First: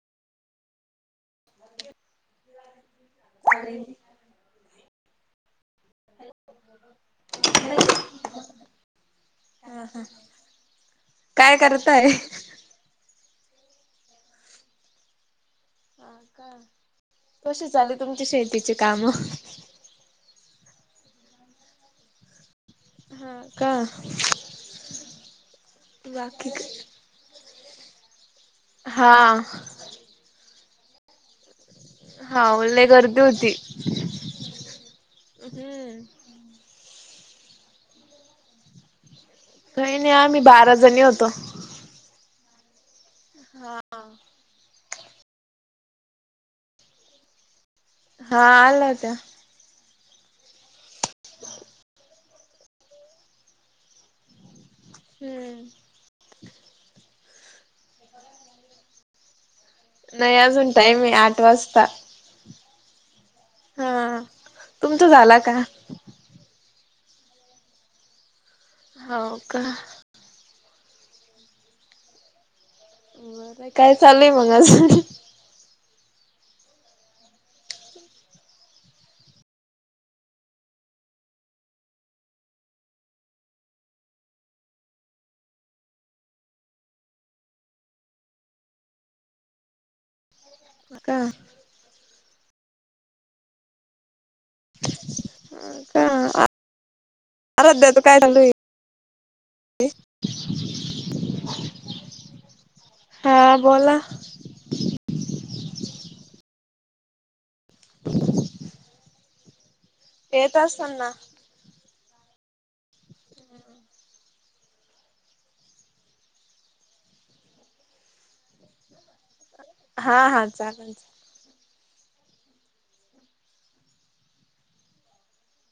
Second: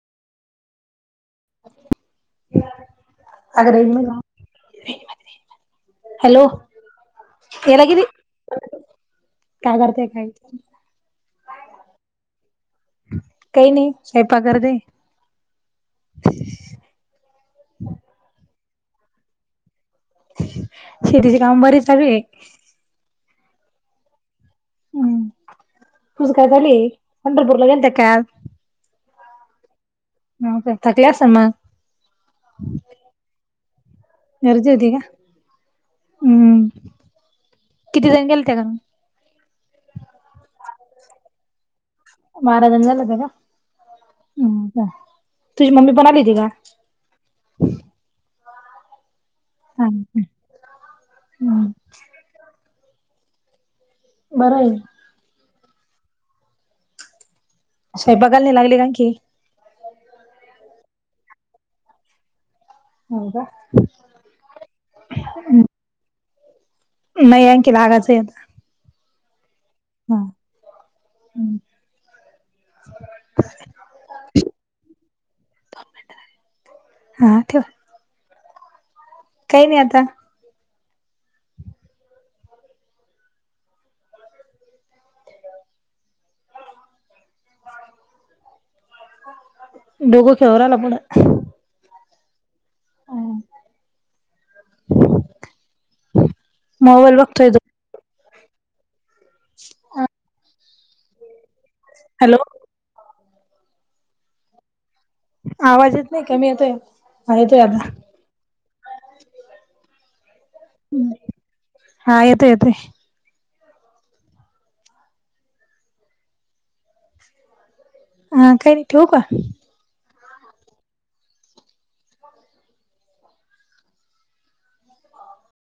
अग रेंज मधे. हॅलो. याला किती काय हा हा. करताय काय. काय करताय? काही नाही स्वयंपाक करते. हाका कसे चाले तुमची शेतीचे काम शेतीचि काम बरे चालू आहे. हा का हम्म तुझं काय बाकी चालू हे पंढरपूरला गेलत्या काय आज. हा हाव काय थकल्या असणं मग. हा मग लय गर्दी होती. गर्दी होती का? हम्म किती जणी गेलत्या घरून. लय नाही आम्ही बारा जणी होतो. बारा जणी झालेत. हा आं हो का? तुझी मम्मी पण आलेली का? हा आल्या होत्या. हा हम्म बरं आहे का? हम्म [inaudible] स्वयंपाकाला हे लागली का आणखी. नाही अजून टाईम आहे आठ वाजता. हो का हा तुमचं झाला का? नाही आणखी लागाच आहे आता. हो का हा हम्म बर काय चालय मग अजून? हा ठेव. काही नाही आता. दोघ खेळु रायला का पुन्हा. हां का हा का, तो आराध्याचा काय चालू आहे? ते. हॅलो! हा बोला. आवाज येत नाही कमी येतोय, हा येतोय आता. येत असनं हा येतो येतो. हा काही नाही ठेवू का? हा हा चालेल.